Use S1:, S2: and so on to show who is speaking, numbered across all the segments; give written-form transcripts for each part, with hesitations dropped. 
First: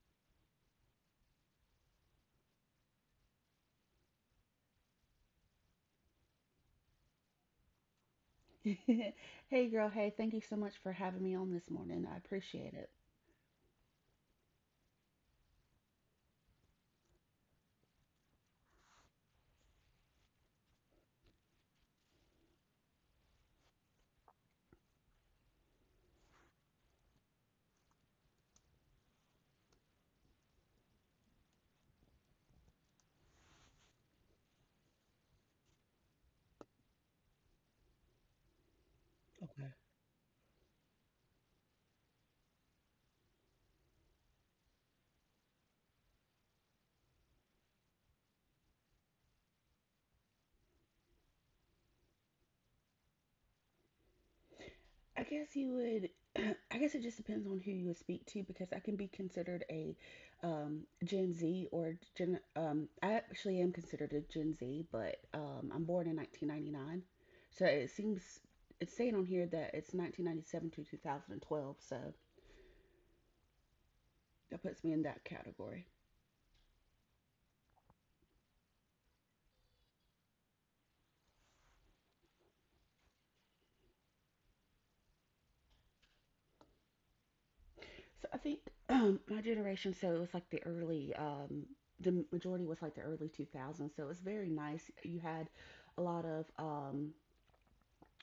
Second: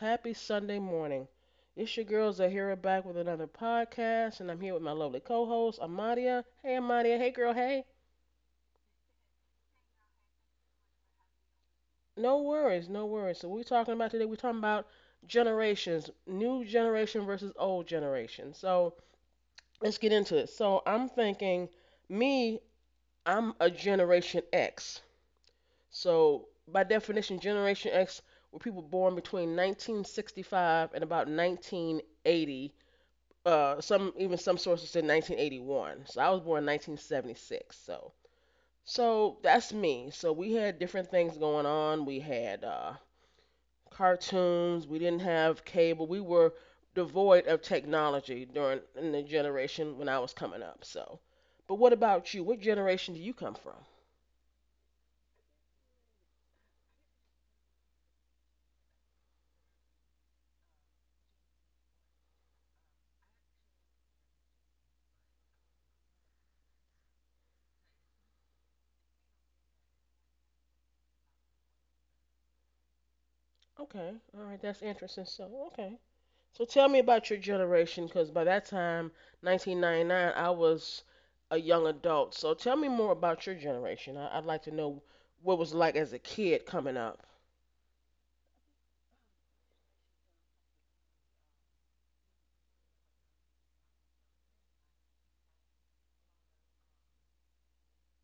S1: happy Sunday morning. It's your girls Zahira back with another podcast, and I'm here with my lovely co-host Amadia. Hey Amadia, hey girl, hey.
S2: Hey girl, hey, thank you so much for having me on this morning. I
S1: No
S2: appreciate
S1: worries,
S2: it.
S1: no worries. So we're talking about today. We're talking about generations, new generation versus old generation. So let's get into it. So I'm thinking, me, I'm a Generation X. So by definition, Generation X were people born between 1965 and about 1980, some even some sources said 1981. So I was born in 1976. So
S2: Okay.
S1: that's me. So we had different things going on. We had cartoons. We didn't have cable. We were devoid of technology during in the generation when I was coming up. So, but what about you? What generation do you come from?
S2: I guess you would, I guess it just depends on who you would speak to because I can be considered a Gen Z I actually am considered a Gen Z, but I'm born in 1999. So it seems, it's saying on here that it's 1997 to 2012, so
S1: Okay, all
S2: that
S1: right, that's
S2: puts me in that
S1: interesting. So
S2: category.
S1: okay, so tell me about your generation, because by that time, 1999, I was a young adult. So tell me more about your generation. I'd like to know what it was like as a kid coming up.
S2: So I think my generation, so it was like the early, the majority was like the early 2000s. So it was very nice. You had a lot of um,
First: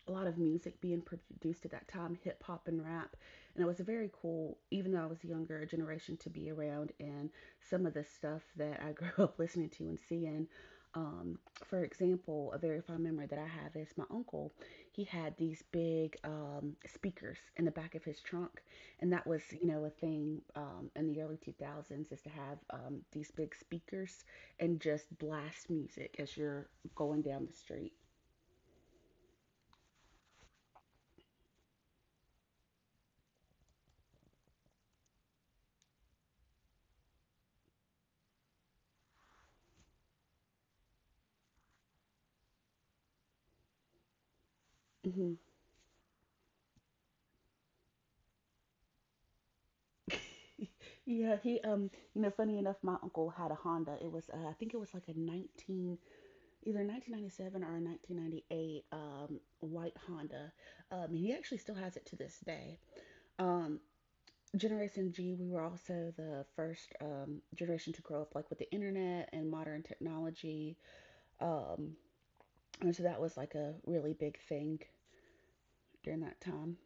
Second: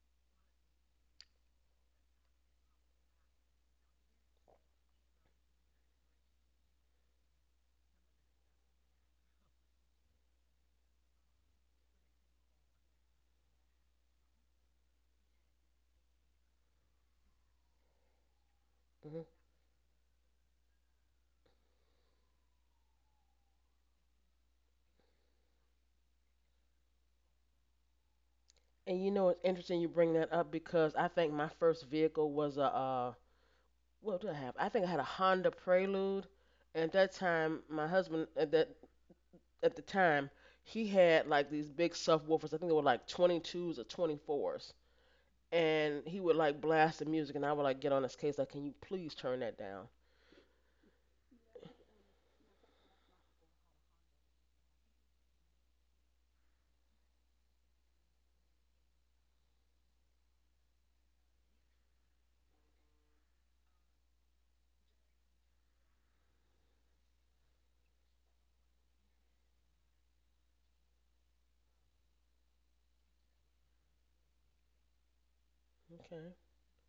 S2: a lot of music being produced at that time, hip hop and rap. And it was very cool, even though I was a younger generation, to be around and some of the stuff that I grew up listening to and seeing. Um, for example, a very fond memory that I have is my uncle. He had these big speakers in the back of his trunk, and that
S1: Hmm
S2: was, you know, a thing in the early 2000s is to have these big speakers and just blast music as you're going down the street.
S1: And you know, it's interesting you bring that up because I think my first vehicle was a, what did I have? I think I had a Honda Prelude. And at that time, my husband at that at the time, he had like these big subwoofers. I think they were like 22s or 24s,
S2: Mhm.
S1: and he would like blast the music, and I would like get on his case like, can you please turn that down?
S2: Yeah, he you know, funny enough, my uncle had a Honda. It was I think it was like a 19 either 1997 or a 1998 white Honda. And he actually still has it to this day. Um, Generation G, we were also the first generation to grow up like with the internet and modern technology. Um, and so that was like a really big thing during
S1: Okay.
S2: that time.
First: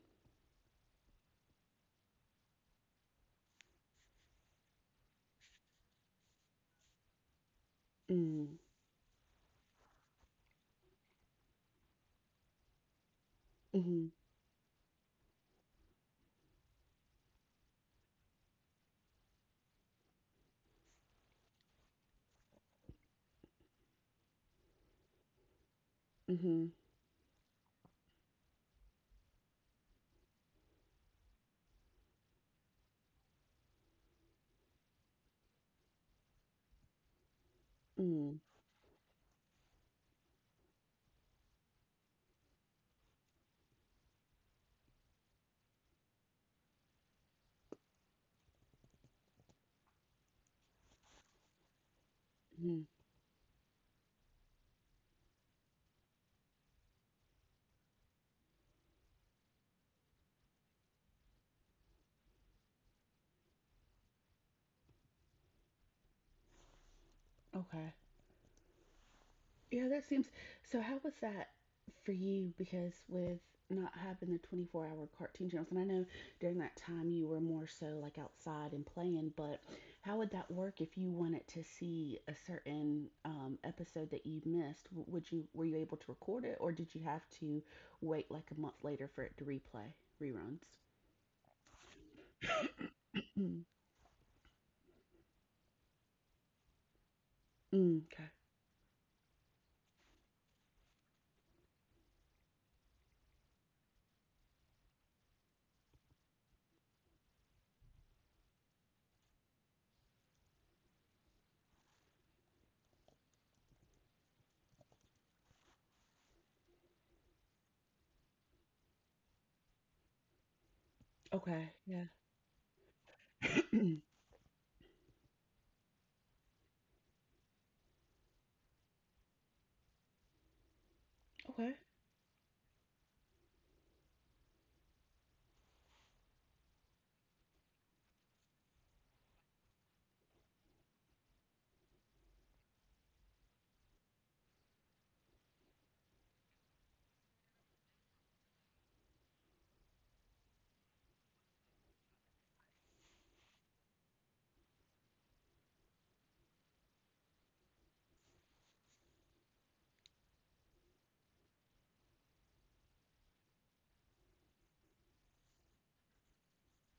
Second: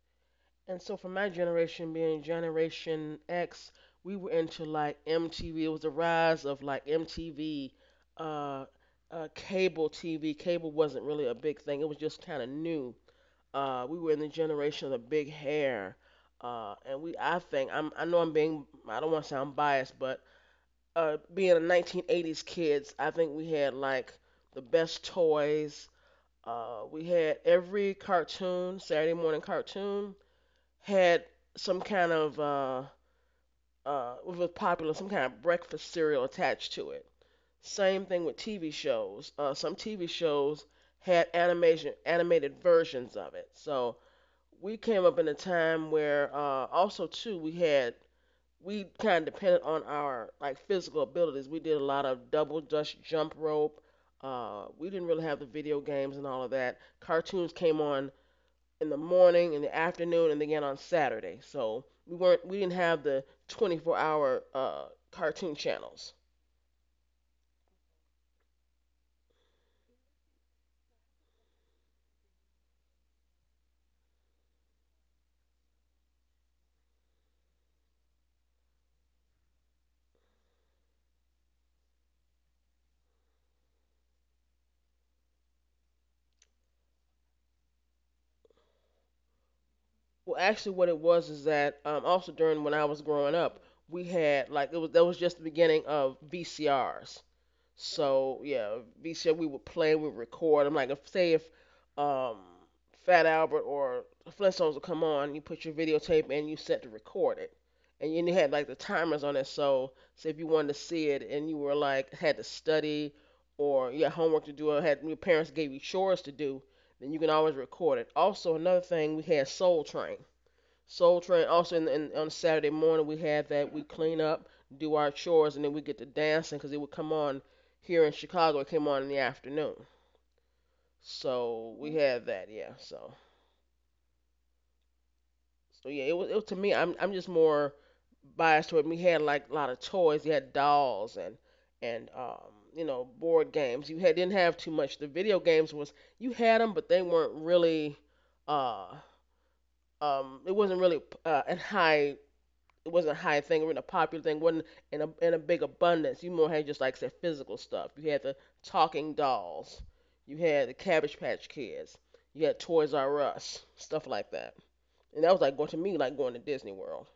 S1: And so for my generation, being Generation X, we were into like MTV. It was the rise of like MTV,
S2: Mm.
S1: uh, cable TV. Cable wasn't really a big thing. It was just kind of new. We
S2: Mm-hmm.
S1: were in the generation of the big hair. And we, I know I'm being, I don't want to sound biased, but being a 1980s kids, I think we had like the best toys.
S2: Mm-hmm.
S1: We had every cartoon, Saturday morning cartoon, had some kind of it was popular, some kind of breakfast cereal attached to it. Same thing with
S2: Mm.
S1: TV shows. Some TV shows had animation, animated versions of it. So we came up in a time where also too we had we kind of depended on our like physical abilities. We did a lot of double
S2: Mm-hmm.
S1: dutch jump rope. We didn't really have the video games and all of that. Cartoons came on in the morning, in the afternoon, and again on Saturday. So we didn't have the 24-hour cartoon channels.
S2: Okay. Yeah, that seems. So, how was that for you? Because with not having the 24-hour cartoon channels, and I know during that time you were more so like outside and playing, but how would that work if you wanted to see a certain episode that you missed? W- Would you were you able to record it, or did you have to wait like a month later for it to replay
S1: Well,
S2: reruns?
S1: actually, what it was is that also during when I was growing up,
S2: Mm.
S1: we had like it was that was just the beginning of VCRs.
S2: Mm. Okay.
S1: So yeah, V said we would record. I'm like, if um, Fat Albert or Flintstones would come on, you put your videotape and you set to record it, and you had like the timers on it. So say if you wanted to see it and you were like had to study or you had homework to do or had your parents gave you chores to do, then you can always record it. Also another thing we had Soul Train. Soul Train.
S2: Okay.
S1: Also,
S2: Yeah.
S1: on Saturday morning, we have that. We clean up, do our chores, and then we get to dancing because it would come on here in Chicago. It came on in the afternoon, so
S2: Okay.
S1: we had that. Yeah. So, it was to me. I'm just more biased toward. We had like a lot of toys. You had dolls and you know board games. You had didn't have too much. The video games was you had them, but they weren't really uh it wasn't really in high it wasn't a high thing, it wasn't a popular thing, it wasn't in a big abundance. You more had just like said physical stuff. You had the talking dolls, you had the Cabbage Patch Kids, you had Toys R Us, stuff like that. And that was like going to me like going to Disney World.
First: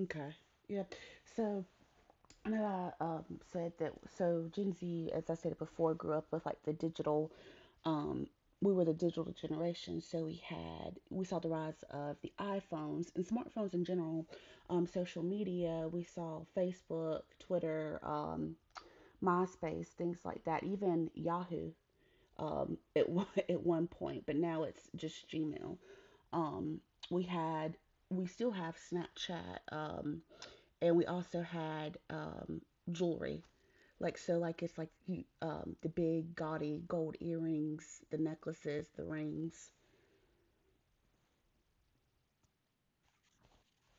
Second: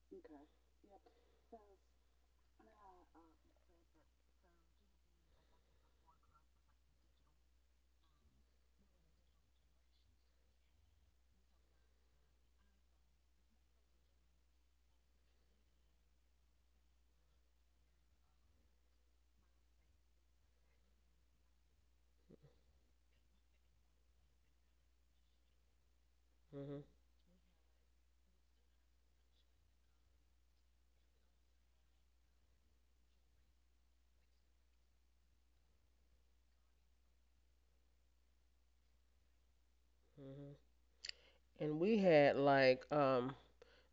S2: Okay. Yeah. So. No, I said that. So Gen Z, as I said before, grew up with like the digital. Um, we were the digital generation, so we saw the rise of the iPhones and smartphones in general. Social media, we saw Facebook, Twitter, MySpace, things like that. Even Yahoo, at at one point, but now it's just Gmail. Um,
S1: Hmm
S2: we had we still have Snapchat, and we also had jewelry. Like so, like it's like the big gaudy gold earrings, the necklaces, the rings.
S1: hmm And we had like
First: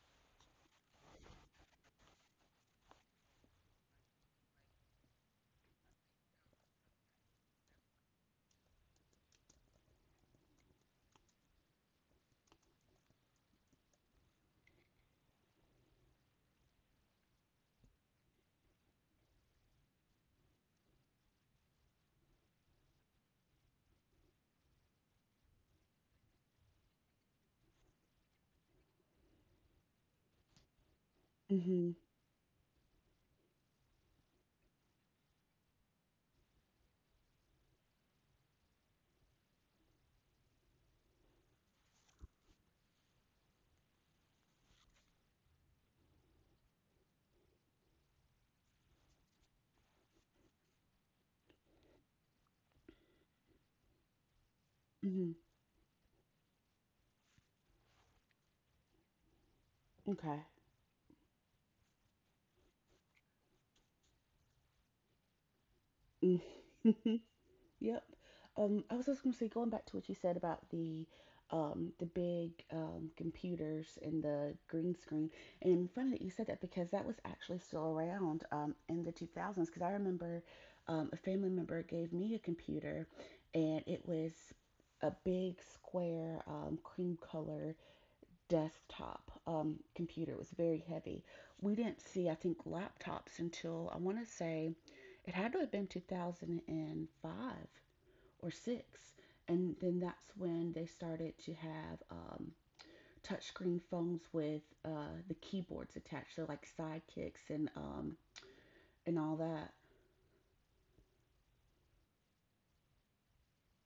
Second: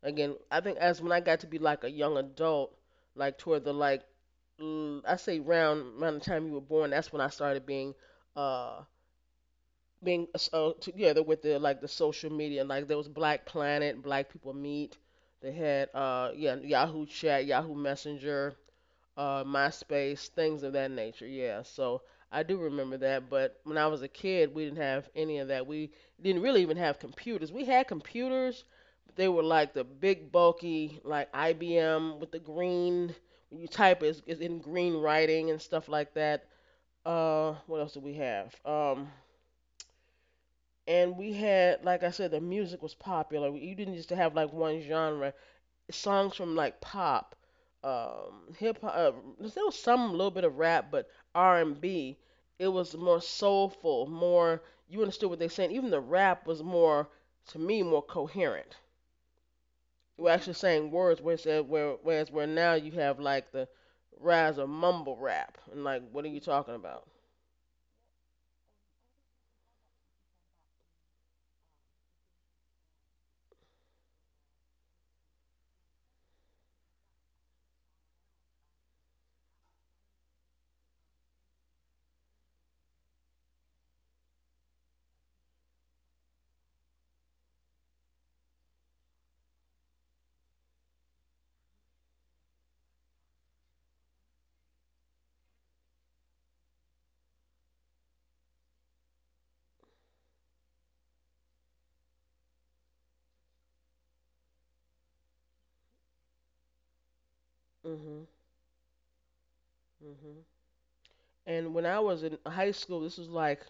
S1: again, I think as when I got to be like a young adult, like toward the like I say round around the time you were born, that's when I started being uh together with the like the social media like there was black planet black people meet, they had yahoo chat yahoo messenger, myspace, things of that nature, yeah. So I do remember that, but when I was a kid we didn't have any of that. We didn't really even have computers. We had computers, but they were like the big bulky like
S2: Mm-hmm.
S1: ibm with the green, when you type it, it's in green writing and stuff like that. What else did we have? And we had like I said, the music was popular. You didn't just have like one genre. Songs from like pop, hip hop. There was some little bit of rap, but R and B. It was more soulful, more you
S2: Mm-hmm.
S1: understood what they saying. Even the rap was more, to me, more coherent. You were
S2: Okay.
S1: actually saying words, whereas where now you have like the rise of mumble rap, and like what are you talking about?
S2: Mm. Yep. I was just gonna say, going back to what you said about the big computers and the green screen, and funny that you said that because that was actually still around in the 2000s. Because I remember a family member gave me a computer, and it was a big square cream color desktop computer. It was very heavy. We didn't see, I think, laptops until I want to say it had to have been 2005 or six. And then that's when they started to have touchscreen phones with the keyboards attached, so like sidekicks and um,
S1: Mhm,
S2: and all that.
S1: mhm. And when I was in high school, this was like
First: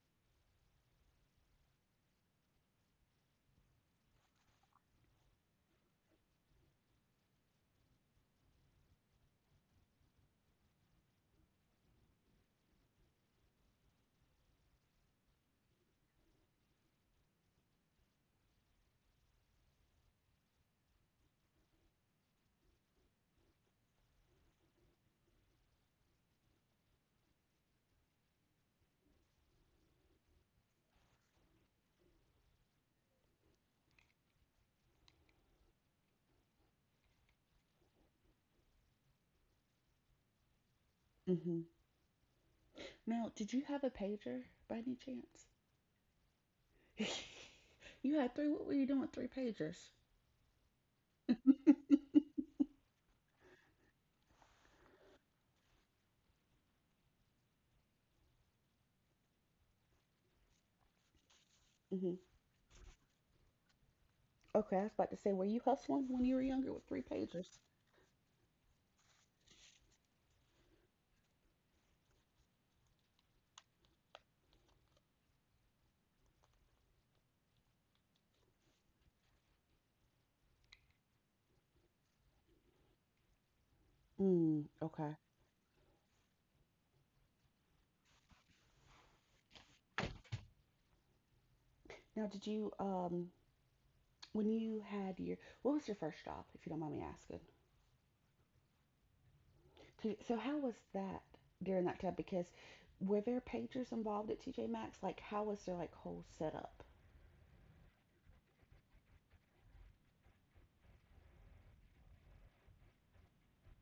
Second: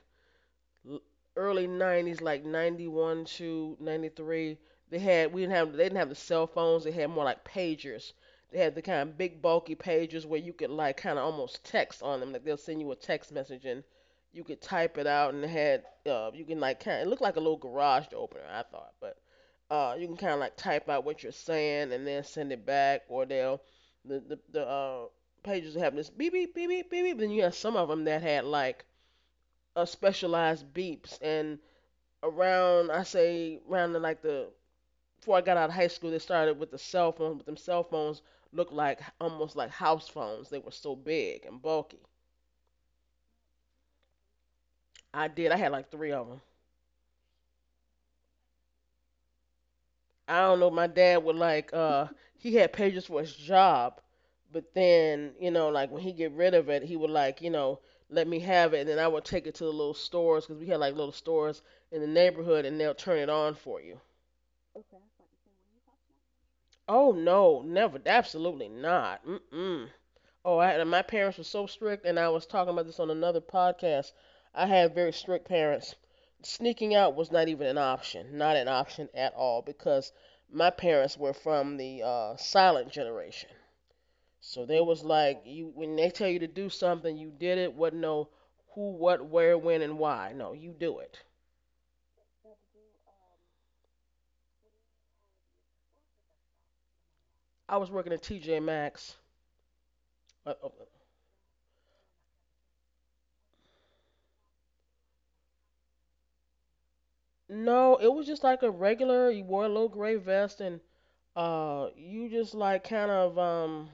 S1: early 90s like 91 to 93. They had We didn't have, they didn't have the cell phones. They had more like pagers. They had the kind of big bulky pagers where you could like kind of almost text on them. Like they'll send you a text message and you could type it out, and it had you can like kind of, it looked like a little garage opener I thought. But you can kind of like type out what you're saying and then send it back, or they'll the pagers have this beep beep beep beep beep. Then you have some of them that had like a specialized beeps. And around I say around the, like the, before I got out of high school, they started with the cell phones. But them cell phones looked like almost like house phones. They were so big and
S2: Hmm.
S1: bulky.
S2: Now, did you have a pager by any
S1: I
S2: chance?
S1: did. I had like three of them.
S2: You had three. What were you doing with three pagers?
S1: I don't know. My dad would like he had pages for his job, but then you know like when he get rid of it, he would like, you know, let me have it, and then I would take it to the little stores because we had like little stores in the
S2: Mm-hmm.
S1: neighborhood, and they'll turn it on for you.
S2: Okay, I was about to say, were you hustling when you were younger with three
S1: Oh
S2: pagers?
S1: no, never. Absolutely not. Mm. Oh, I had, my parents were so strict, and I was talking about this on another podcast. I had very strict parents. Sneaking out was not even an option, not an option at all, because my parents were from the silent generation. So
S2: Mm.
S1: they was
S2: Okay.
S1: like, you when they tell you to do something, you did it. Wasn't no who, what, where, when, and why. No, you do it.
S2: Now, did you, when you had your, what was your first job, if you don't mind me asking?
S1: I was working at TJ Maxx. Uh, uh,
S2: How was that during that time? Because were there pagers involved at TJ Maxx? Like, how was their like whole setup?
S1: no, it was just like a regular. You wore a little gray vest, and you just like kind of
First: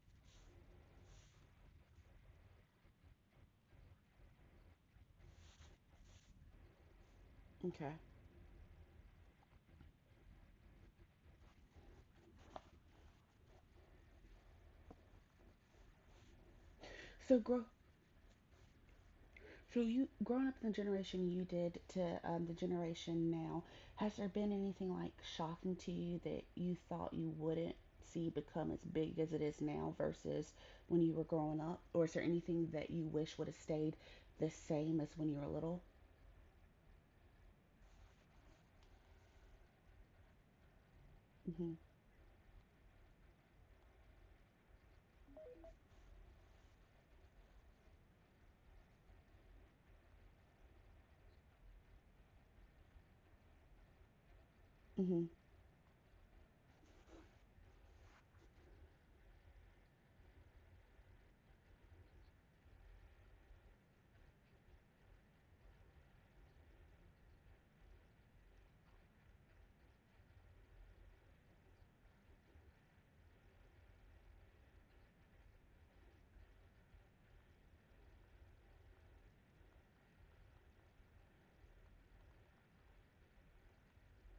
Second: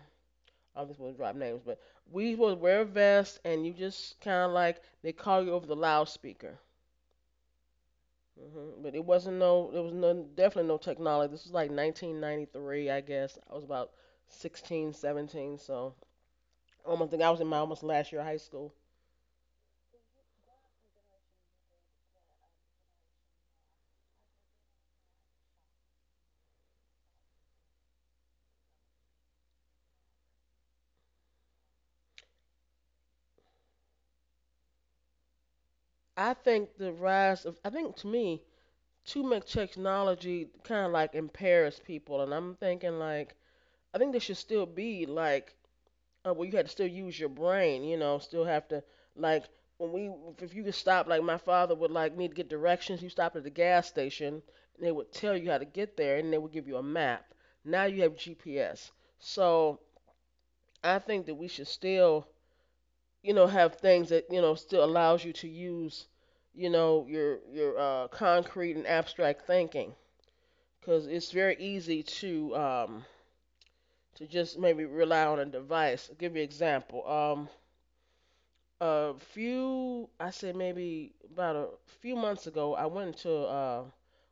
S1: I'm just gonna drop names, but we supposed to wear a vest, and you just kind of like they call you over the loudspeaker.
S2: Okay.
S1: Hmm But it wasn't no, there was no definitely no technology. This was like 1993, I guess. I was about 16, 17, so I almost think I
S2: So
S1: was in my
S2: grow
S1: almost last year of high school.
S2: So you growing up in the generation you did to the generation now, has there been anything like shocking to you that you thought you wouldn't see become as big as it is now versus when you were growing up, or is there anything that you wish would have stayed the same as when you were little?
S1: I think the rise of, I think to me, too much technology kind of like
S2: Mhm.
S1: impairs people, and I'm thinking like I think there should still be like, well, you had to still use your brain, you know, still have to like when we, if you could stop like my father would like me to get directions, you stopped at the gas station and they would
S2: Mhm.
S1: tell you how to get there and they would give you a map. Now you have GPS. So I think that we should still, you know, have things that, you know, still allows you to use, you know, your concrete and abstract thinking, because it's very easy to just maybe rely on a device. I'll give you an example. A few I say maybe about a few months ago, I went into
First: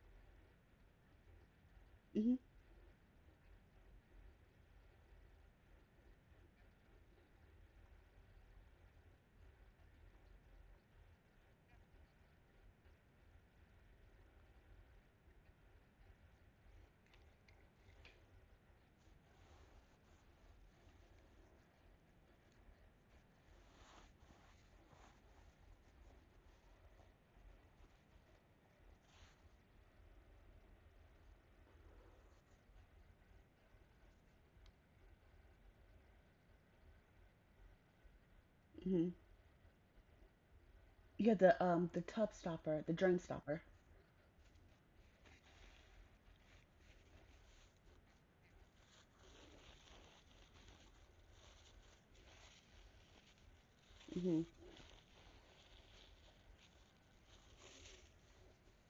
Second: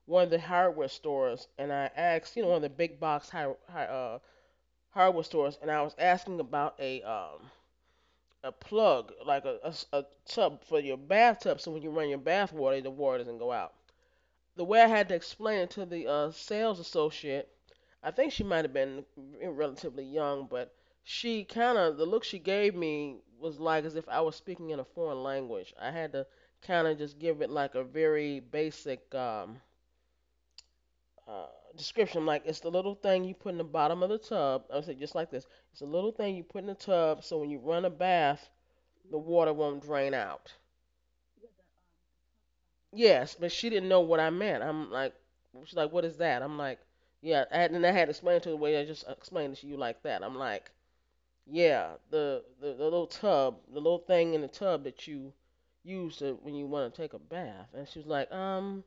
S1: one of the hardware stores and I asked,
S2: Mhm.
S1: one of the big box hardware stores, and I was asking about a plug, like a tub for your bathtub, so when you run your bath water, the water doesn't go out. The way I had to explain it to the sales associate, I think she might have been relatively young, but she kind of the look she gave me was like as if I was speaking in a foreign language. I had to kind of just give it like a very basic uh, description, like it's the little thing you put in the bottom of the tub. I said just like this. It's a little thing you put in the tub so when you run a bath,
S2: Mhm.
S1: the water won't drain out.
S2: Yeah, the tub stopper, the drain
S1: Yes, but
S2: stopper.
S1: she didn't know what I meant. I'm like, she's like, what is that? I'm like, yeah, and then I had to explain to her the way I just explained it to you like that. I'm like, yeah, the, the little tub, the little thing in
S2: Mhm.
S1: the tub that you use to, when you want to take a bath. And she was like,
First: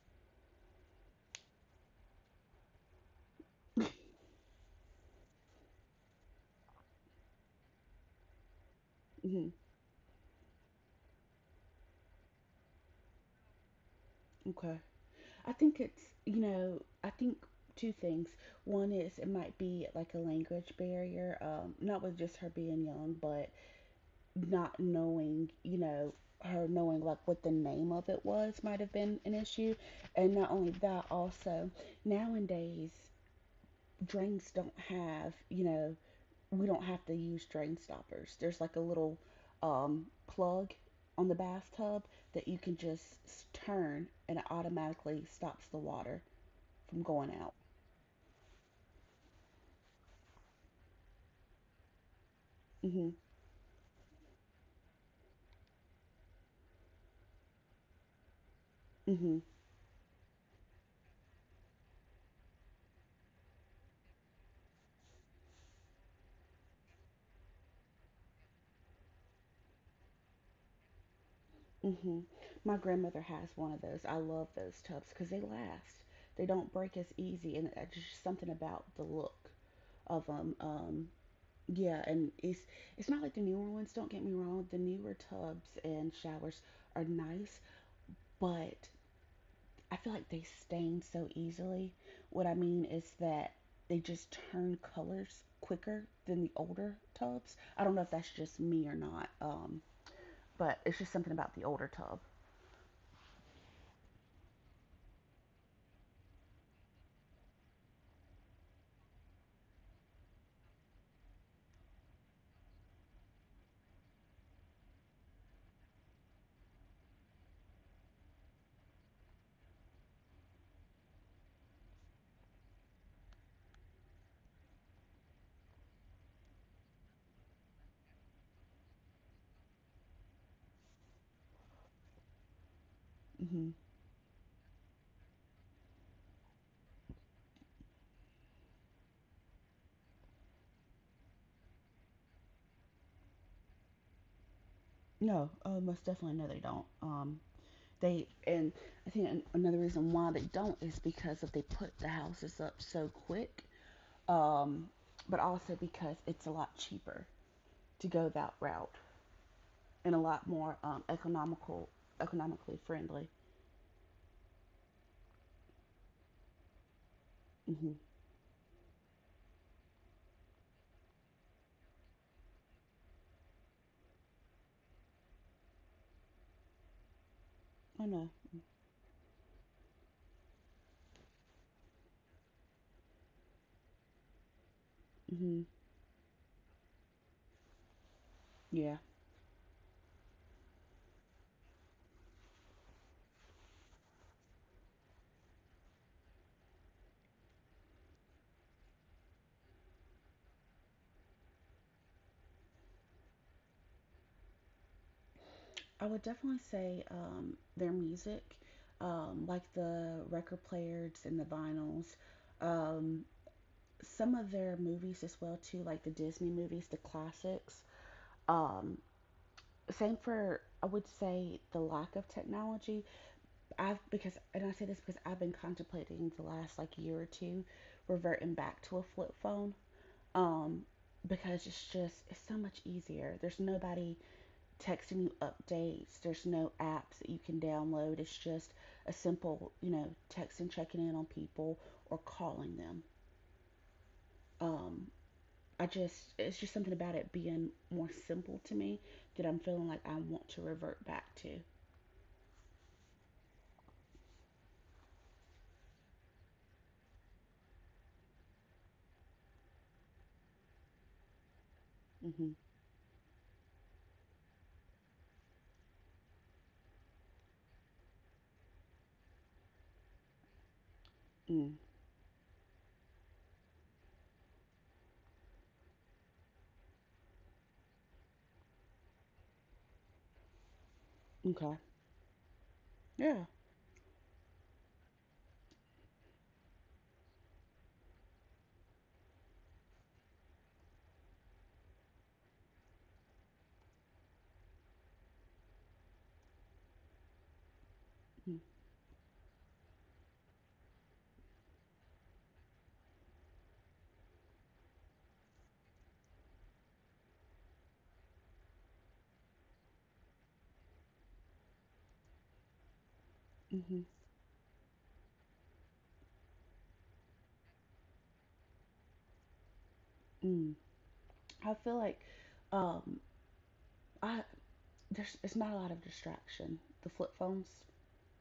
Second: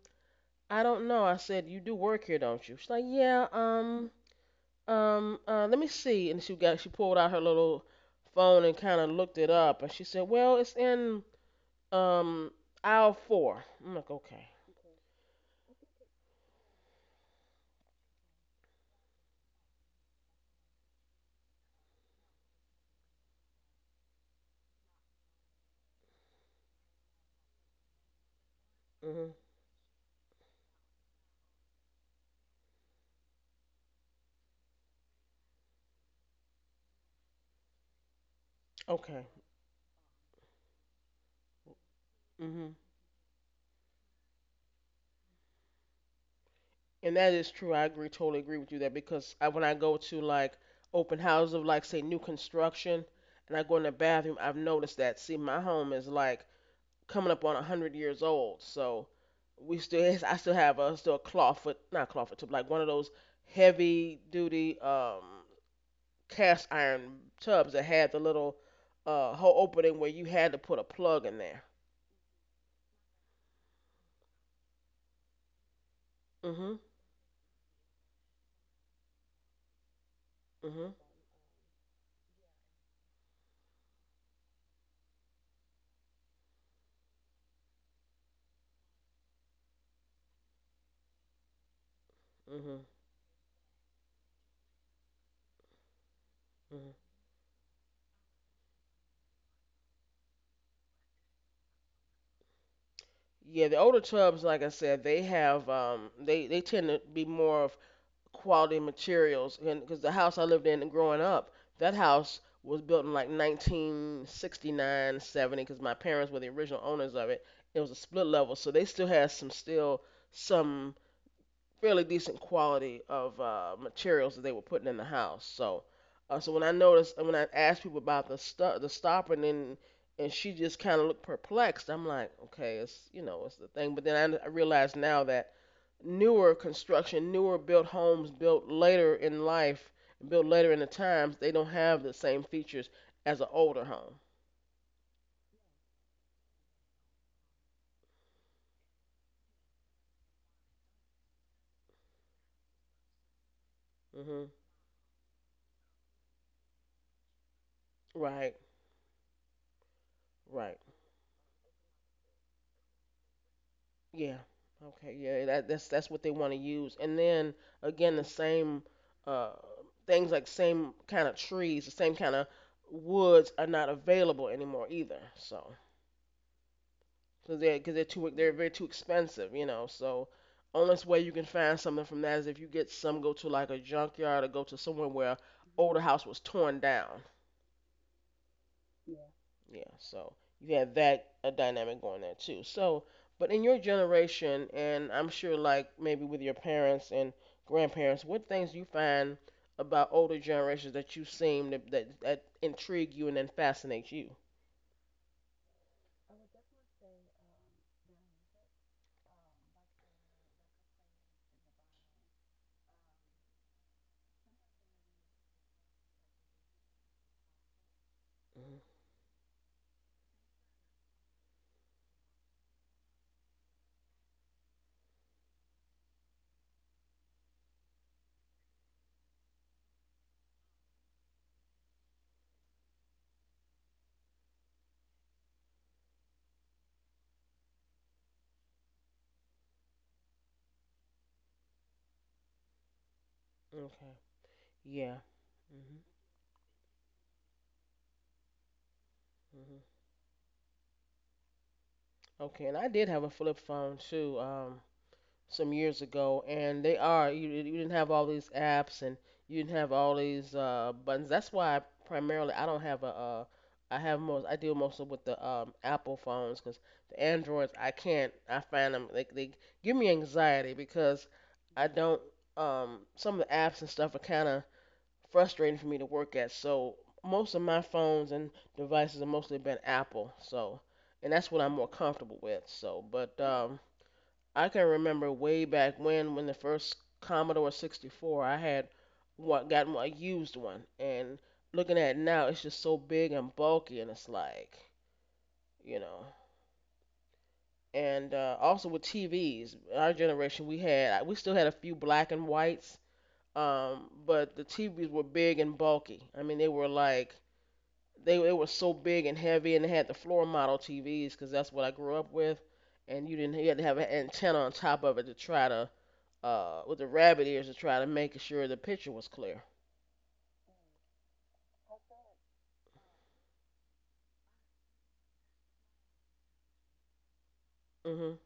S1: I don't know. I said, you do work here, don't you? She's like, yeah, let me see. And she pulled out her little phone and kind of looked it
S2: Mhm.
S1: up. And she said, well, it's in um aisle 4. I'm like, okay,
S2: Okay. I think it's, you know, I think two things. One is it might be like a language barrier, not with just her being young, but not knowing, you know, her knowing like what the name of it was might have been
S1: mhm,
S2: an issue. And not only that, also nowadays drains don't have, you know, we don't have to use drain stoppers. There's like a
S1: okay,
S2: little plug on the bathtub that you
S1: mhm.
S2: can just turn and it automatically stops the water from
S1: And that
S2: going
S1: is
S2: out.
S1: true. I agree, totally agree with you there because when I go to like open houses of like say new construction
S2: Hmm.
S1: and I go in the bathroom, I've noticed that. See, my home is like coming up on 100 years old, so
S2: Hmm.
S1: we still I still have a clawfoot, not clawfoot tub, like one of those heavy duty cast iron tubs that had the little hole opening where you had to put a plug in there.
S2: Hmm. My grandmother has one of those. I love those tubs because they last. They
S1: Mhm,
S2: don't break as easy, and it's just something about the look of them.
S1: mhm,
S2: Yeah, and it's not like the newer ones. Don't get me wrong. The newer tubs and showers are nice, but I feel like they stain so easily. What I
S1: mhm,
S2: mean is that they just turn colors quicker than the
S1: mhm.
S2: older tubs. I don't know if that's just me or not. But it's just something about the older tub.
S1: Yeah, the older tubs, like I said, they have they tend to be more of quality materials, and because the house I lived in growing up, that house was built in like 1969, 70, because my parents were the original owners of it. It was a split level, so they still had some fairly decent quality of materials that they were putting in the house. So when I noticed, when I asked people about the stopper, and then, and she just kind of looked perplexed. I'm like, okay, it's the
S2: Hmm.
S1: thing. But then I realized now that newer construction, newer built homes, built later in life, built later in the times, they don't have the same features as an older home.
S2: No, most definitely no, they don't. They and I think another reason why they don't is because if they put the houses up so quick,
S1: Hmm.
S2: um, but also because it's a lot cheaper to go
S1: Right,
S2: that route and a lot
S1: right.
S2: more economical, economically friendly.
S1: Yeah. Okay. Yeah. That's what they want to use. And then
S2: Hmm.
S1: again, the same uh, things like same kind of trees, the same kind of woods are not available anymore either. So because they're
S2: I
S1: too
S2: know.
S1: they're very too expensive, you know. So only way you can find something from that is if you get some go to like a junkyard or go to somewhere where
S2: Hmm.
S1: older house was torn down.
S2: Yeah,
S1: Yeah, so you have that a dynamic going there too. So, but in your generation, and I'm sure like maybe with your parents and grandparents, what things do you find about older generations that that intrigue you and then fascinate you?
S2: I would definitely say their music, like the record players and the vinyls, um, some of their movies as well too, like the Disney movies, the classics.
S1: Hmm.
S2: Um, same for I would say the lack of technology. I've Because and I say this because I've been contemplating the last like year or two reverting back to a flip phone. Um, because it's just it's so much easier. There's nobody texting you updates. There's no apps that you can download. It's just a simple, you know, texting, checking in on people or calling them.
S1: Okay.
S2: Um,
S1: Yeah.
S2: I
S1: Hmm.
S2: just it's just something about it being more simple to me that I'm feeling
S1: Hmm.
S2: like I want to revert back to.
S1: Okay, and I did have a flip phone too. Some years ago, and you didn't have all these apps and you didn't have all these buttons. That's why I primarily
S2: Mhm.
S1: I don't have a I deal mostly with the Apple phones because the Androids I can't I find them they give me anxiety because
S2: Mm.
S1: I don't some of the apps and stuff are kind of frustrating for me to work at. So most of my phones and devices have mostly been Apple. So and that's what I'm
S2: Okay.
S1: more comfortable with. So but
S2: Yeah.
S1: I can remember way back when the first Commodore 64, I had what got one, a used one, and looking at it now, it's just so big and bulky, and it's like, you know. And
S2: Mm.
S1: also with TVs, our generation, we still had a few black and whites, but the TVs were big and bulky. I mean, they were like, they were so big and heavy, and they had the floor model TVs because that's what I grew up with, and you didn't, you had to have
S2: Mhm.
S1: an antenna on top of it to try to with the rabbit ears to try to make sure the picture was clear.
S2: Mm. I feel like um I there's it's not a lot of distraction. The flip phones.
S1: Mhm.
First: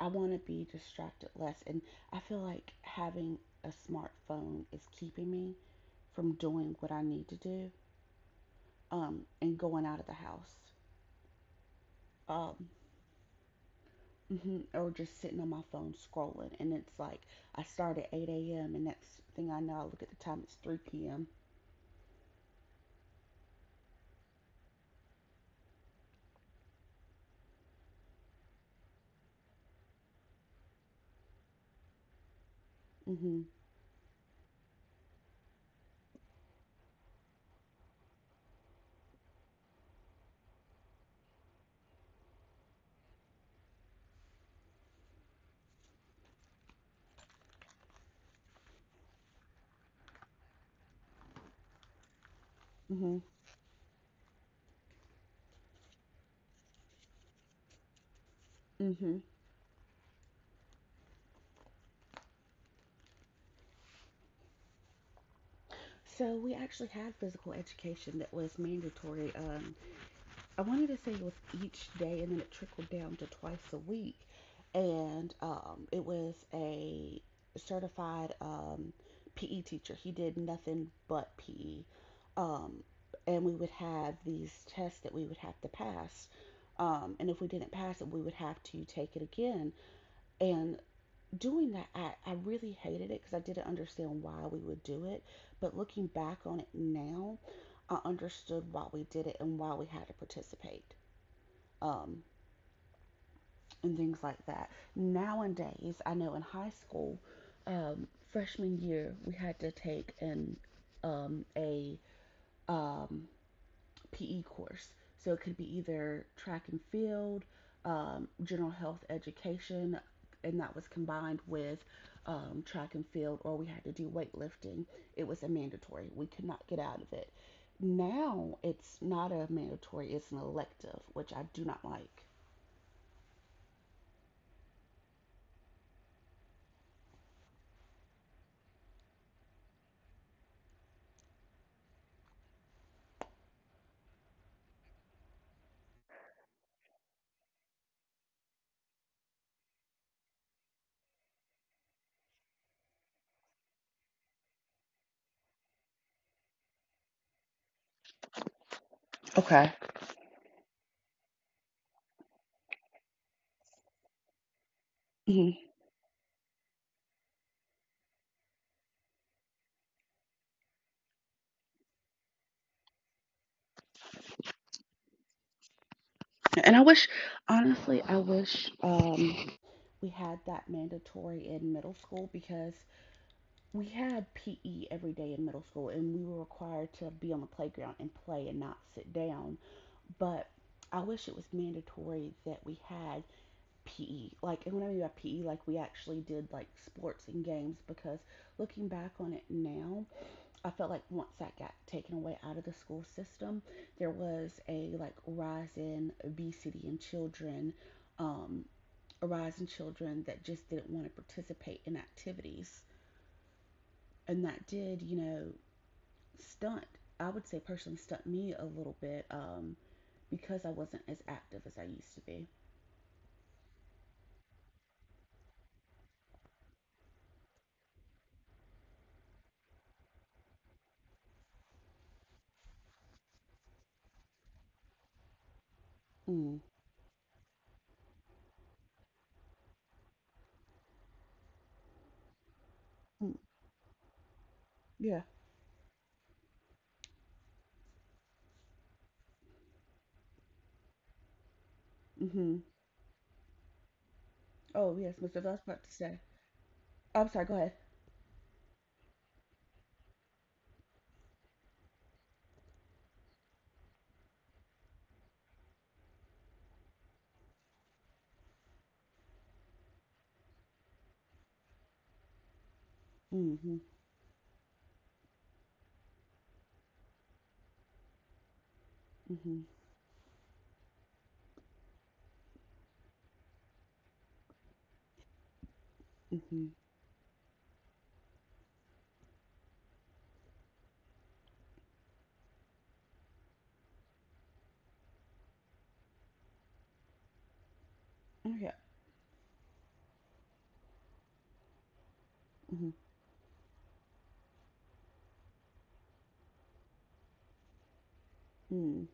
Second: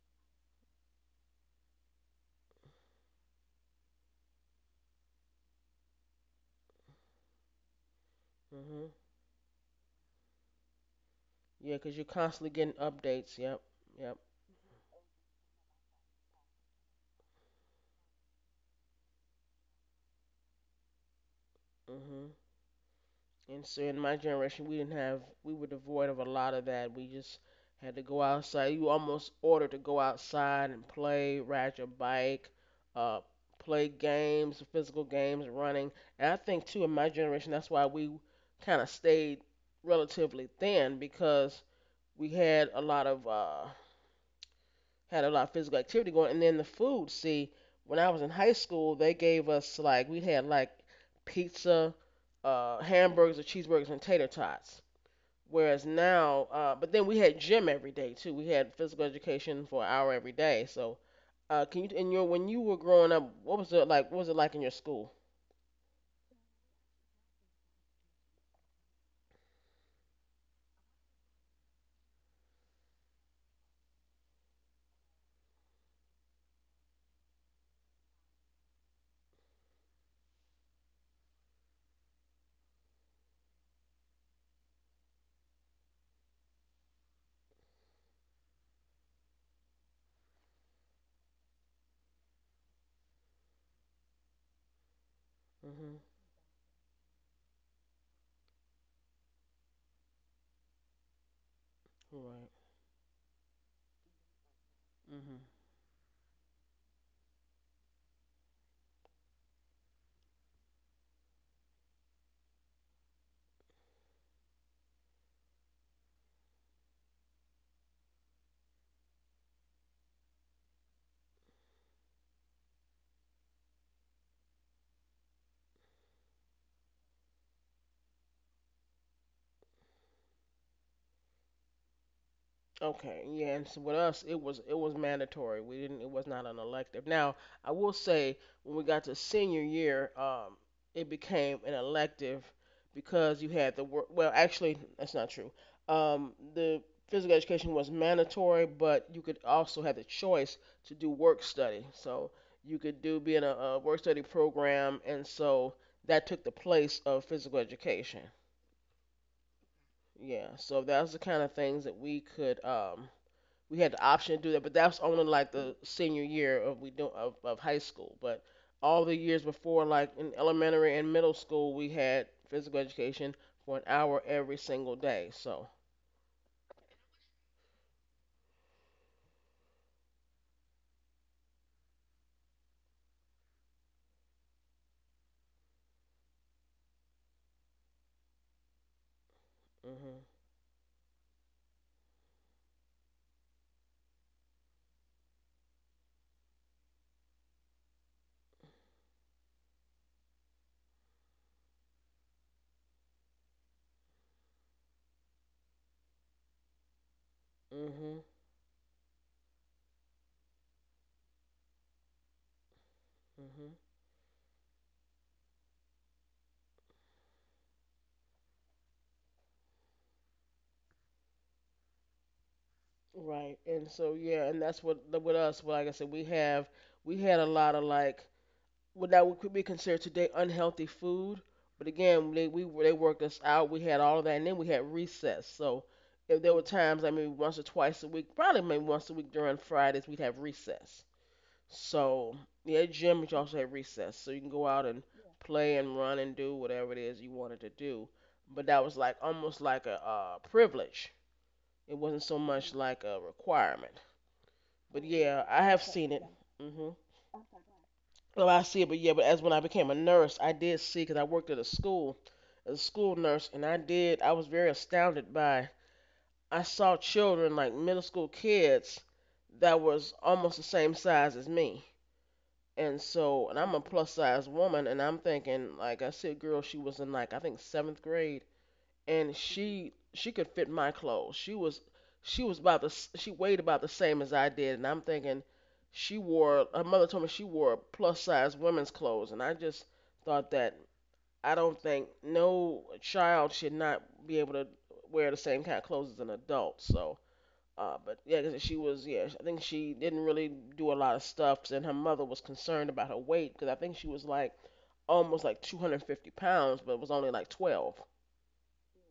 S2: I want to be distracted less, and I feel like having a smartphone is keeping me from doing what I need to do
S1: Mhm.
S2: and going out of the house.
S1: Yeah, 'cause you're constantly
S2: Um,
S1: getting updates. Yep. Yep.
S2: or just sitting on my phone scrolling. And it's like I start at 8 a.m. and next thing I know, I look at the time, it's 3 p.m.
S1: Mhm. And so in my generation, we didn't have, we were devoid of a lot of that. We just had to go outside. You almost ordered to go outside and play, ride your bike,
S2: Mm
S1: uh,
S2: hmm.
S1: play games, physical games, running. And I think too, in my generation, that's why we kind of stayed relatively thin because we had a lot of physical activity going. And then the food, see, when I was in high school, they gave us like we had like pizza,
S2: Mm hmm.
S1: hamburgers, or cheeseburgers, and tater tots. Whereas now, but then we had gym every day too. We had
S2: Mm
S1: physical
S2: hmm.
S1: education for an hour every day. So, can you in your when you were growing up, what was it like? What was it like in your school?
S2: So we actually had physical education that was mandatory. I wanted to say it was each day, and then it trickled down to twice a week. And it was a certified PE teacher. He did nothing but PE. Um, and we would have these tests that we would have to pass. And if we didn't pass it, we would have to take it again. And doing that, I really hated it because I didn't understand why we would do it. But
S1: Mhm.
S2: looking back on it now, I understood why we did it and why we had to participate um,
S1: Right.
S2: and things like that.
S1: Mhm.
S2: Nowadays, I know in high school, um, freshman year, we had to take an a um, PE course. So it could be either track and field, general health education, and that was combined with track and field, or we had to do weightlifting. It was a mandatory. We could not get out of it. Now it's not a mandatory, it's an elective, which I do not like.
S1: Okay, yeah, and so with us, it was mandatory. We didn't it was not an elective. Now, I will say when we got to senior year, it became an elective because you had the work. Well, actually, that's not true. The physical education was mandatory, but you could also have the choice to do work study. So you could do be in a work study program, and so that took the place of physical education.
S2: Okay.
S1: Yeah, so that's the kind of things that we had the option to do that, but that was only like
S2: Mhm.
S1: the senior year of of high school. But all the years before, like in elementary and middle school, we had physical education for an hour every single day. So.
S2: And I wish, honestly, I wish we had that mandatory in middle school because we had PE every day in middle school and we were required to be on the playground and play and not sit down.
S1: Mhm.
S2: But I wish it was mandatory that we had PE. Like, and when I mean by PE, like we actually did like sports and games because looking back on it now, I felt like once that got taken away out of the school system, there was a like rise in obesity in children,
S1: Mhm.
S2: um, a rise in children that just didn't want to participate in activities,
S1: Mhm.
S2: and that did, you know, stunt. I would say personally stunt me a little bit because I wasn't as active as I used to be.
S1: Right. And so yeah, and that's what with us. Well, like I said, we had a lot of like what that would be considered today unhealthy food. But again, they worked us out. We had all of that, and then we had recess. So if there
S2: Mm.
S1: were times, I mean, once or twice a week, probably maybe once a week during Fridays, we'd have recess. So yeah, gym, but
S2: Mm.
S1: you also had recess, so you can go out and
S2: Yeah.
S1: play and run and do whatever it is you wanted to do. But that was like almost like a privilege. It wasn't so
S2: Mhm.
S1: much like a requirement.
S2: Oh
S1: But
S2: yes, Mr.
S1: yeah, I
S2: That's what I was about
S1: have
S2: to
S1: seen
S2: say.
S1: it. Hmm.
S2: I'm sorry. Go ahead.
S1: Well, I see it, but yeah, but as when I became a nurse, I did see because I worked at a school as a school nurse, and I did. I was very astounded by. I saw children like middle school kids that was almost the same size as me, and so, and I'm
S2: Mhm.
S1: a plus size woman, and I'm thinking like I see a girl, she was in like I think seventh grade and
S2: Mhm.
S1: she could fit my clothes. She weighed about the same as I did, and I'm thinking she
S2: Mhm.
S1: wore her mother told me she wore plus size women's clothes, and I just thought that I don't think no child should not be able to wear the same kind of clothes as an adult. So, but yeah,
S2: Oh
S1: 'cause
S2: yeah.
S1: she was yeah, I think she didn't really do a lot of stuff, and her mother was
S2: Mhm.
S1: concerned about her weight because I think she was like almost like 250 pounds, but was only like 12.
S2: Mm.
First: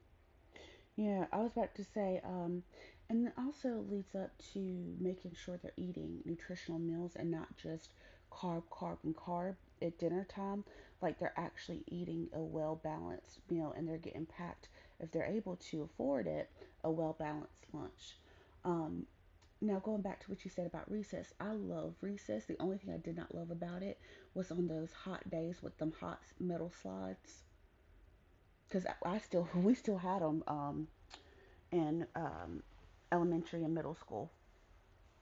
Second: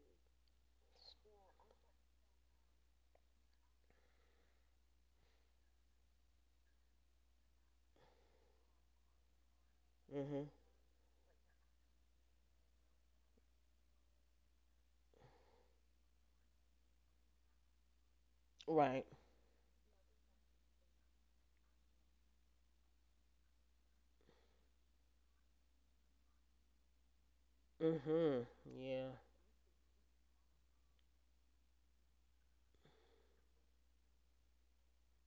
S2: Yeah, I was about to say, And it also leads up to making sure they're eating nutritional meals and not just carb, carb, and carb at dinner
S1: Hmm.
S2: time. Like they're actually eating a well balanced meal and they're getting packed, if they're able to afford it, a well balanced lunch.
S1: Right.
S2: Um, Now, going back to what you said about recess, I love recess. The only thing I did not love about it was on those hot days with them hot metal slides.
S1: Hmm.
S2: Because I,
S1: Yeah.
S2: I still, we still had them. In elementary and middle school.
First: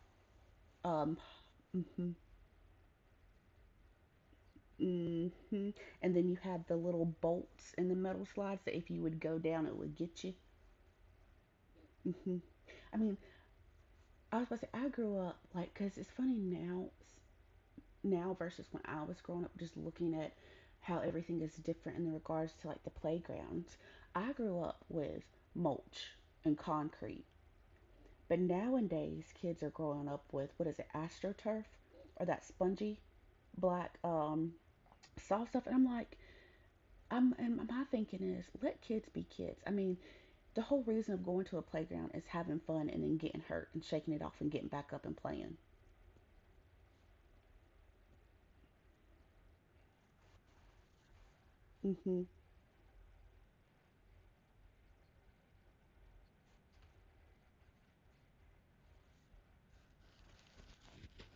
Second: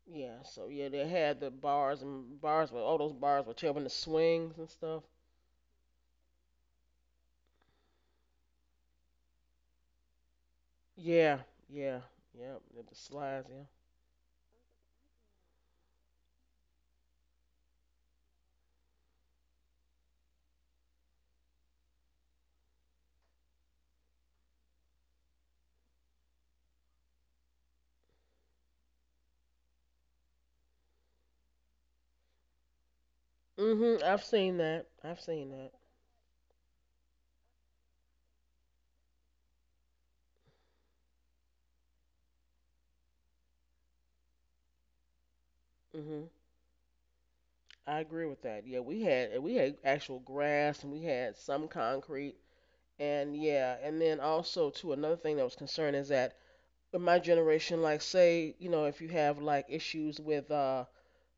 S1: Yeah. So yeah, they
S2: Um,
S1: had the bars
S2: hmm
S1: and bars with all those bars with children, the swings and stuff.
S2: hmm And then you had the little bolts in the metal slides that if you would go down, it would get you.
S1: Yeah. Yeah.
S2: Hmm.
S1: Yep. Yeah, the
S2: I mean,
S1: slides.
S2: I was about to say, I grew up like, because it's funny now, now versus when I was growing up, just looking at how everything is different in regards to like the playgrounds. I grew up with mulch and concrete, but nowadays kids are growing up with what is it, astroturf or that spongy
S1: Yeah. Hmm.
S2: black
S1: I've seen that. I've
S2: saw
S1: seen
S2: stuff,
S1: that.
S2: and I'm like, I'm and my thinking is let kids be kids. I mean, the whole reason of going to a playground is having fun and then getting hurt and shaking it off and getting back up and playing.
S1: Hmm. I agree with that. Yeah, we had actual grass and we had some
S2: Mm-hmm.
S1: concrete and yeah, and then also too another thing that was concerned is that in my generation, like say you know if you have like issues with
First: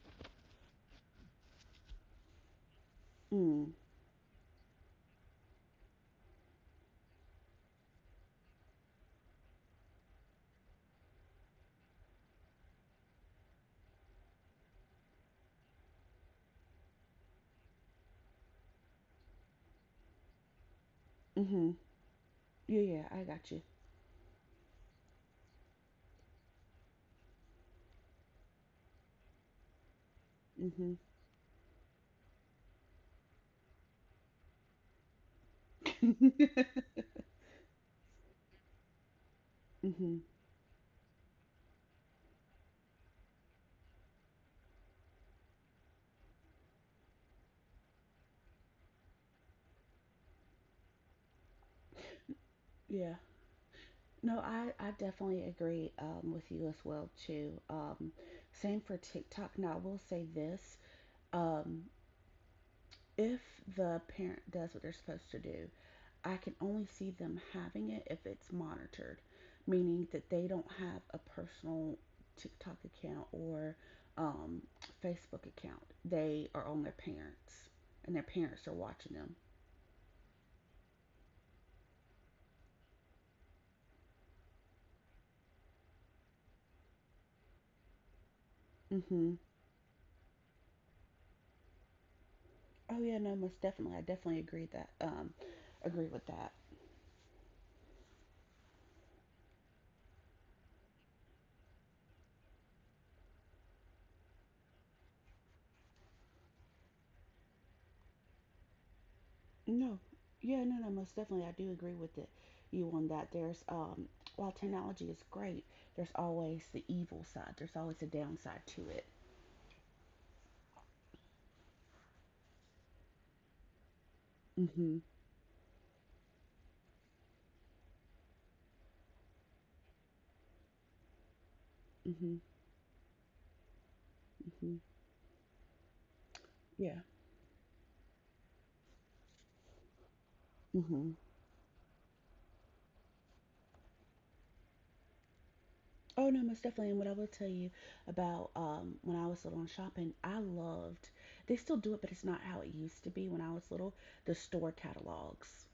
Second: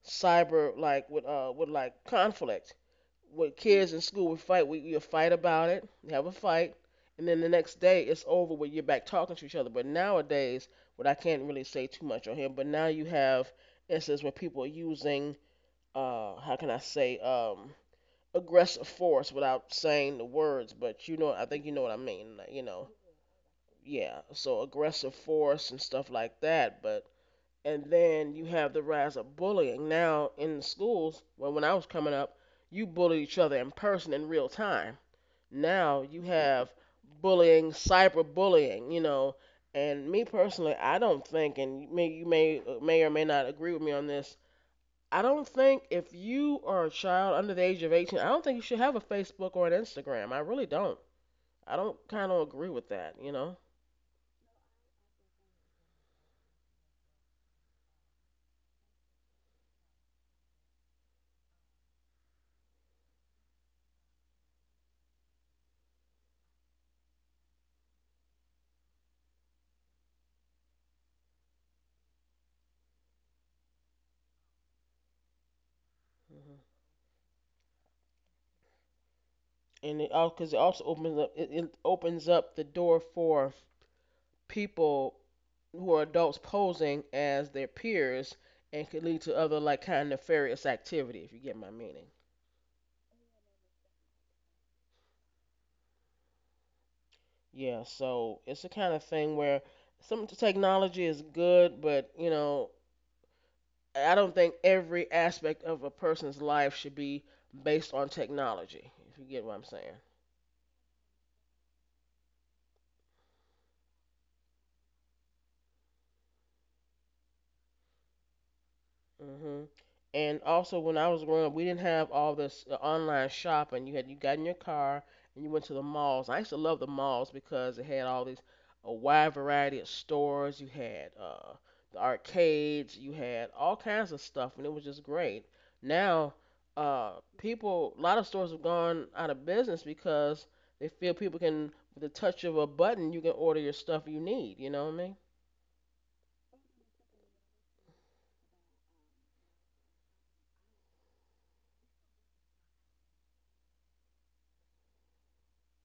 S1: cyber with like conflict with
S2: Mm.
S1: kids in school, we fight. We fight about it. We have a fight, and then the next day it's over. Where you're back talking to each other. But nowadays, what I can't really say too much on here. But now you have instances where people are using, how can I say, aggressive force without saying the words. But you know, I think
S2: Mm-hmm.
S1: you know what I mean.
S2: Yeah, yeah, I got you.
S1: Yeah. So aggressive force and stuff like that. But And then you have the rise of bullying now in the schools. Well, when I was coming up, you bullied each other in person in real time. Now you
S2: Mm-hmm.
S1: have bullying, cyberbullying, you know. And
S2: Mm-hmm.
S1: me personally, I don't think, and you may may or may not agree with me on this, I don't think if you are a child under the age of 18, I don't think you should have a Facebook or an Instagram. I really don't. I don't kind of agree with
S2: Yeah.
S1: that, you know.
S2: No, I definitely agree with you as well too. Same for TikTok. Now I will say this: um, if the parent does what they're supposed to do, I can only see them having it if it's monitored, meaning that they don't have a personal TikTok account or um, Facebook account. They
S1: Mm-hmm.
S2: are on their parents, and their parents are watching them.
S1: And it all, because it also opens up it opens up the door for people who are adults posing as their peers, and could lead
S2: Hmm.
S1: to other like kind of nefarious activity, if you get my meaning.
S2: Oh yeah, no, most definitely. I definitely agree with that.
S1: Yeah, so it's the kind of thing where some technology is good, but you know, I don't think every aspect of a person's life should be based on technology, if you get what I'm saying.
S2: No, yeah, no, no, most definitely. I do agree with it. You on that? There's while technology is great, there's always the evil side. There's always a downside to it.
S1: Mhm. And also, when I was growing up, we didn't have all this online shopping. You had you got in your
S2: Hmm.
S1: car and you went to the malls. I used to love the malls because it had all these, a wide variety of stores. You had the
S2: Hmm.
S1: arcades. You had all kinds of stuff, and it
S2: Hmm.
S1: was just great. Now,
S2: Yeah.
S1: people, a lot of stores have gone out of business because they feel
S2: Hmm.
S1: people can, with the touch of a button, you can order your stuff you need. You know what I mean?
S2: Oh no, most definitely. And what I will tell you about when I was little and shopping, I loved. They still do it, but it's not how it used to be when I was little. The store catalogs.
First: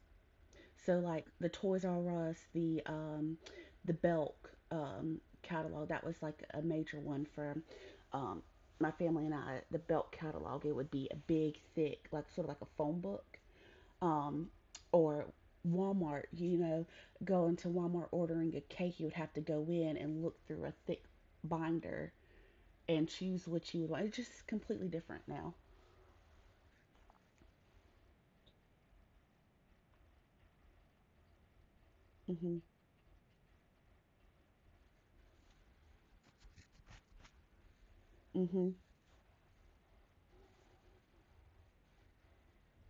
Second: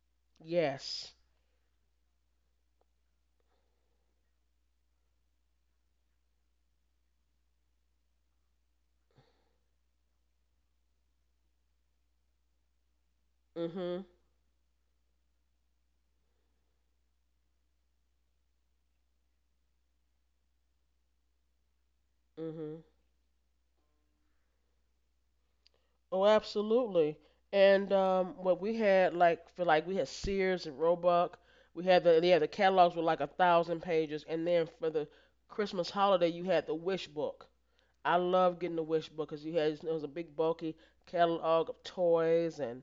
S2: So
S1: Yes.
S2: like the Toys R Us, the Belk catalog. That was like a major one for um, my family and I. The Belk catalog. It would be a big, thick, like sort of like a phone book.
S1: Mhm.
S2: um, or Walmart, you know, going to Walmart ordering a cake, you would have to go in and look through a thick binder
S1: Mhm.
S2: and choose what you would want. It's just completely different now.
S1: Oh, absolutely. And what we had, like, for like we had Sears and Roebuck. We had the, yeah, the
S2: Mhm.
S1: catalogs were like a thousand pages, and then for the Christmas holiday you had the wish book. I love
S2: Mhm.
S1: getting the wish book because you had, it was a big bulky catalog of toys, and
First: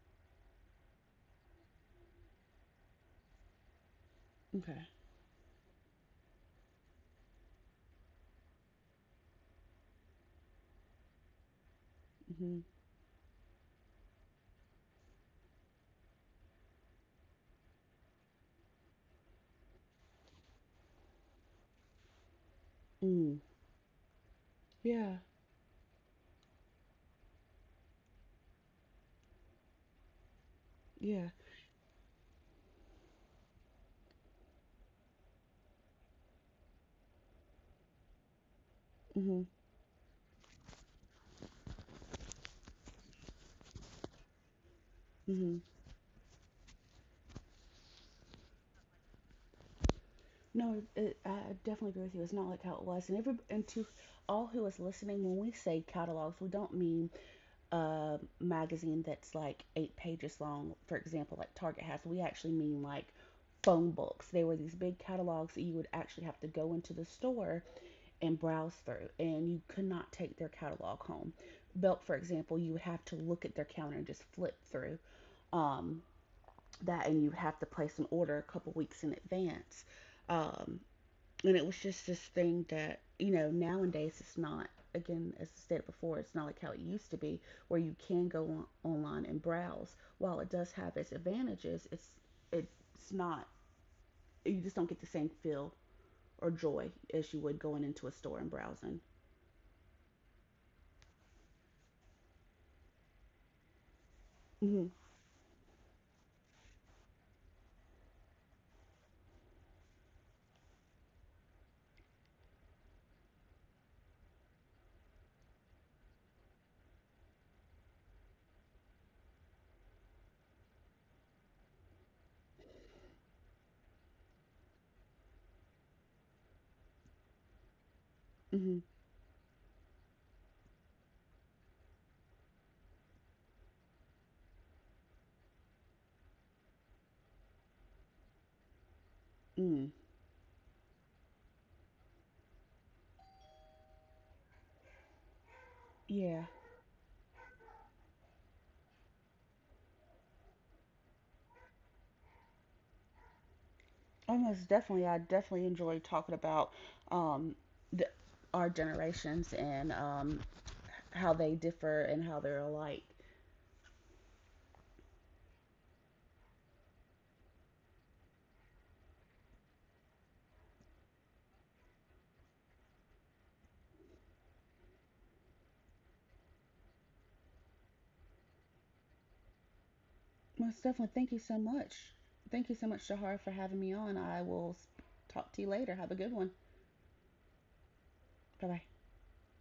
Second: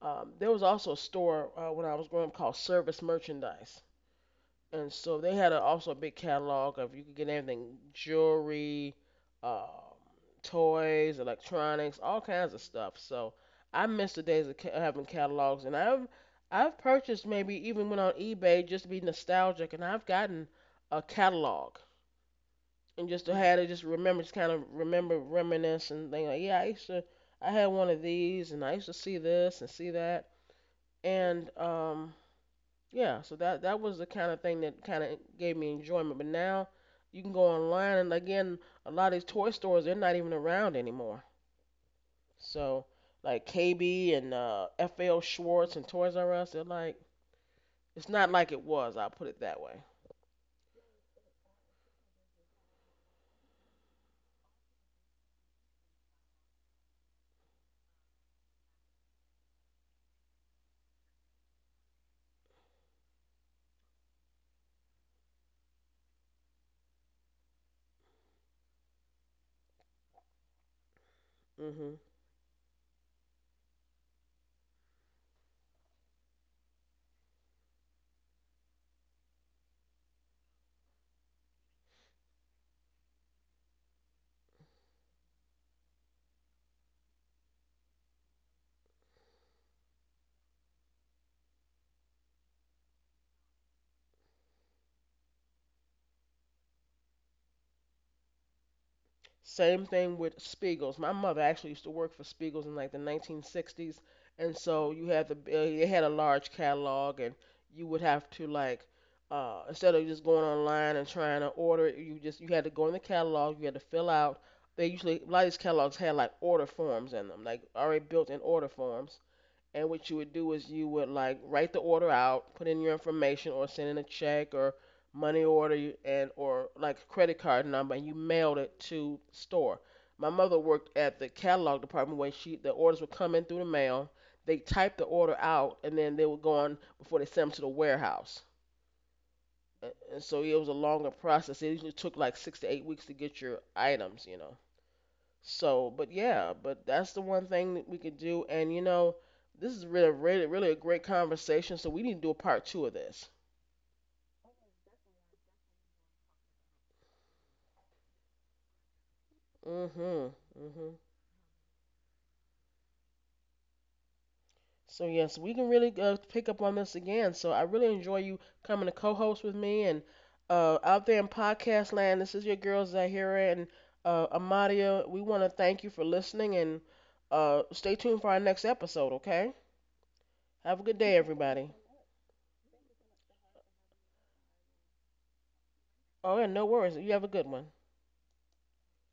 S1: there was also a store when I was growing up called Service Merchandise,
S2: Okay.
S1: and so they had a, also a big catalog of, you could get everything: jewelry, um, toys, electronics, all kinds of
S2: Mhm.
S1: stuff. So I miss the days of having catalogs, and I've purchased, maybe even went on eBay just to be nostalgic, and I've gotten a catalog, and just to
S2: Mm.
S1: have it, just remember, just kind of remember,
S2: Yeah.
S1: reminisce, and thing like, yeah, I used to, I had one of these, and I used to see this and see that,
S2: Yeah.
S1: and yeah, so that was the kind of thing that kind of gave me enjoyment. But now you can go online, and again, a lot of these
S2: Mhm.
S1: toy stores, they're not even around anymore. So like KB and FL
S2: Mhm.
S1: Schwartz and Toys R Us, they're like, it's not like it was. I'll put it that way.
S2: No, it, I definitely agree with you. It's not like how it was. And every and to all who is listening, when we say catalogs, we don't mean a magazine that's like eight pages long, for example, like Target has, we actually mean like phone books. They were these big catalogs that you would actually have to go into the store and browse through, and you could not take their catalog home.
S1: Hmm.
S2: Belk, for example, you would have to look at their counter and just flip through um, that, and you would have to place an order a couple weeks in advance. Um, and it was just this thing that, you know, nowadays it's not, again, as I said before, it's not like how it used to be where you can go on, online and browse. While it does have its advantages, it's not, you just don't get the same feel or joy as you would going into a store and browsing.
S1: Same thing with Spiegel's. My mother actually used to work for Spiegel's in like the 1960s, and so
S2: Mm-hmm.
S1: you had the they had a large catalog, and you would have to like instead of just going online and trying to order it, you just, you had to go in the catalog, you had to fill out. They usually, a lot of these catalogs had like order forms in them, like already built in order forms, and what you would do is you would like write the order out, put in your information, or send in a check or money order and or like credit card number, and you mailed
S2: Mm-hmm.
S1: it to store. My mother worked at the catalog department where she, the orders would come in through the mail. They typed the order out, and then they would go on before they sent them to the warehouse.
S2: Mm.
S1: And so it was a longer process. It usually took like 6 to 8 weeks to get your items, you know. So, but
S2: Yeah,
S1: yeah, but that's the one thing that we could do. And you know, this is really, really, really a great conversation. So we need to do a part two of this.
S2: almost definitely, I definitely enjoy talking about um the, our generations and
S1: Mhm, mhm.
S2: how they differ and how they're alike.
S1: So yes, we can really pick up on this again. So I really enjoy you coming to co-host with me and out there in podcast land. This is your girl Zahira and Amadia. We want to thank you for listening and stay tuned for our next episode. Okay?
S2: Well,
S1: Have a good
S2: Stefan,
S1: day,
S2: thank you so
S1: everybody.
S2: much. Thank you so much, Shahar, for having me on. I will talk to you later. Have a good
S1: Oh,
S2: one.
S1: and no worries. You have a good one.
S2: Bye bye.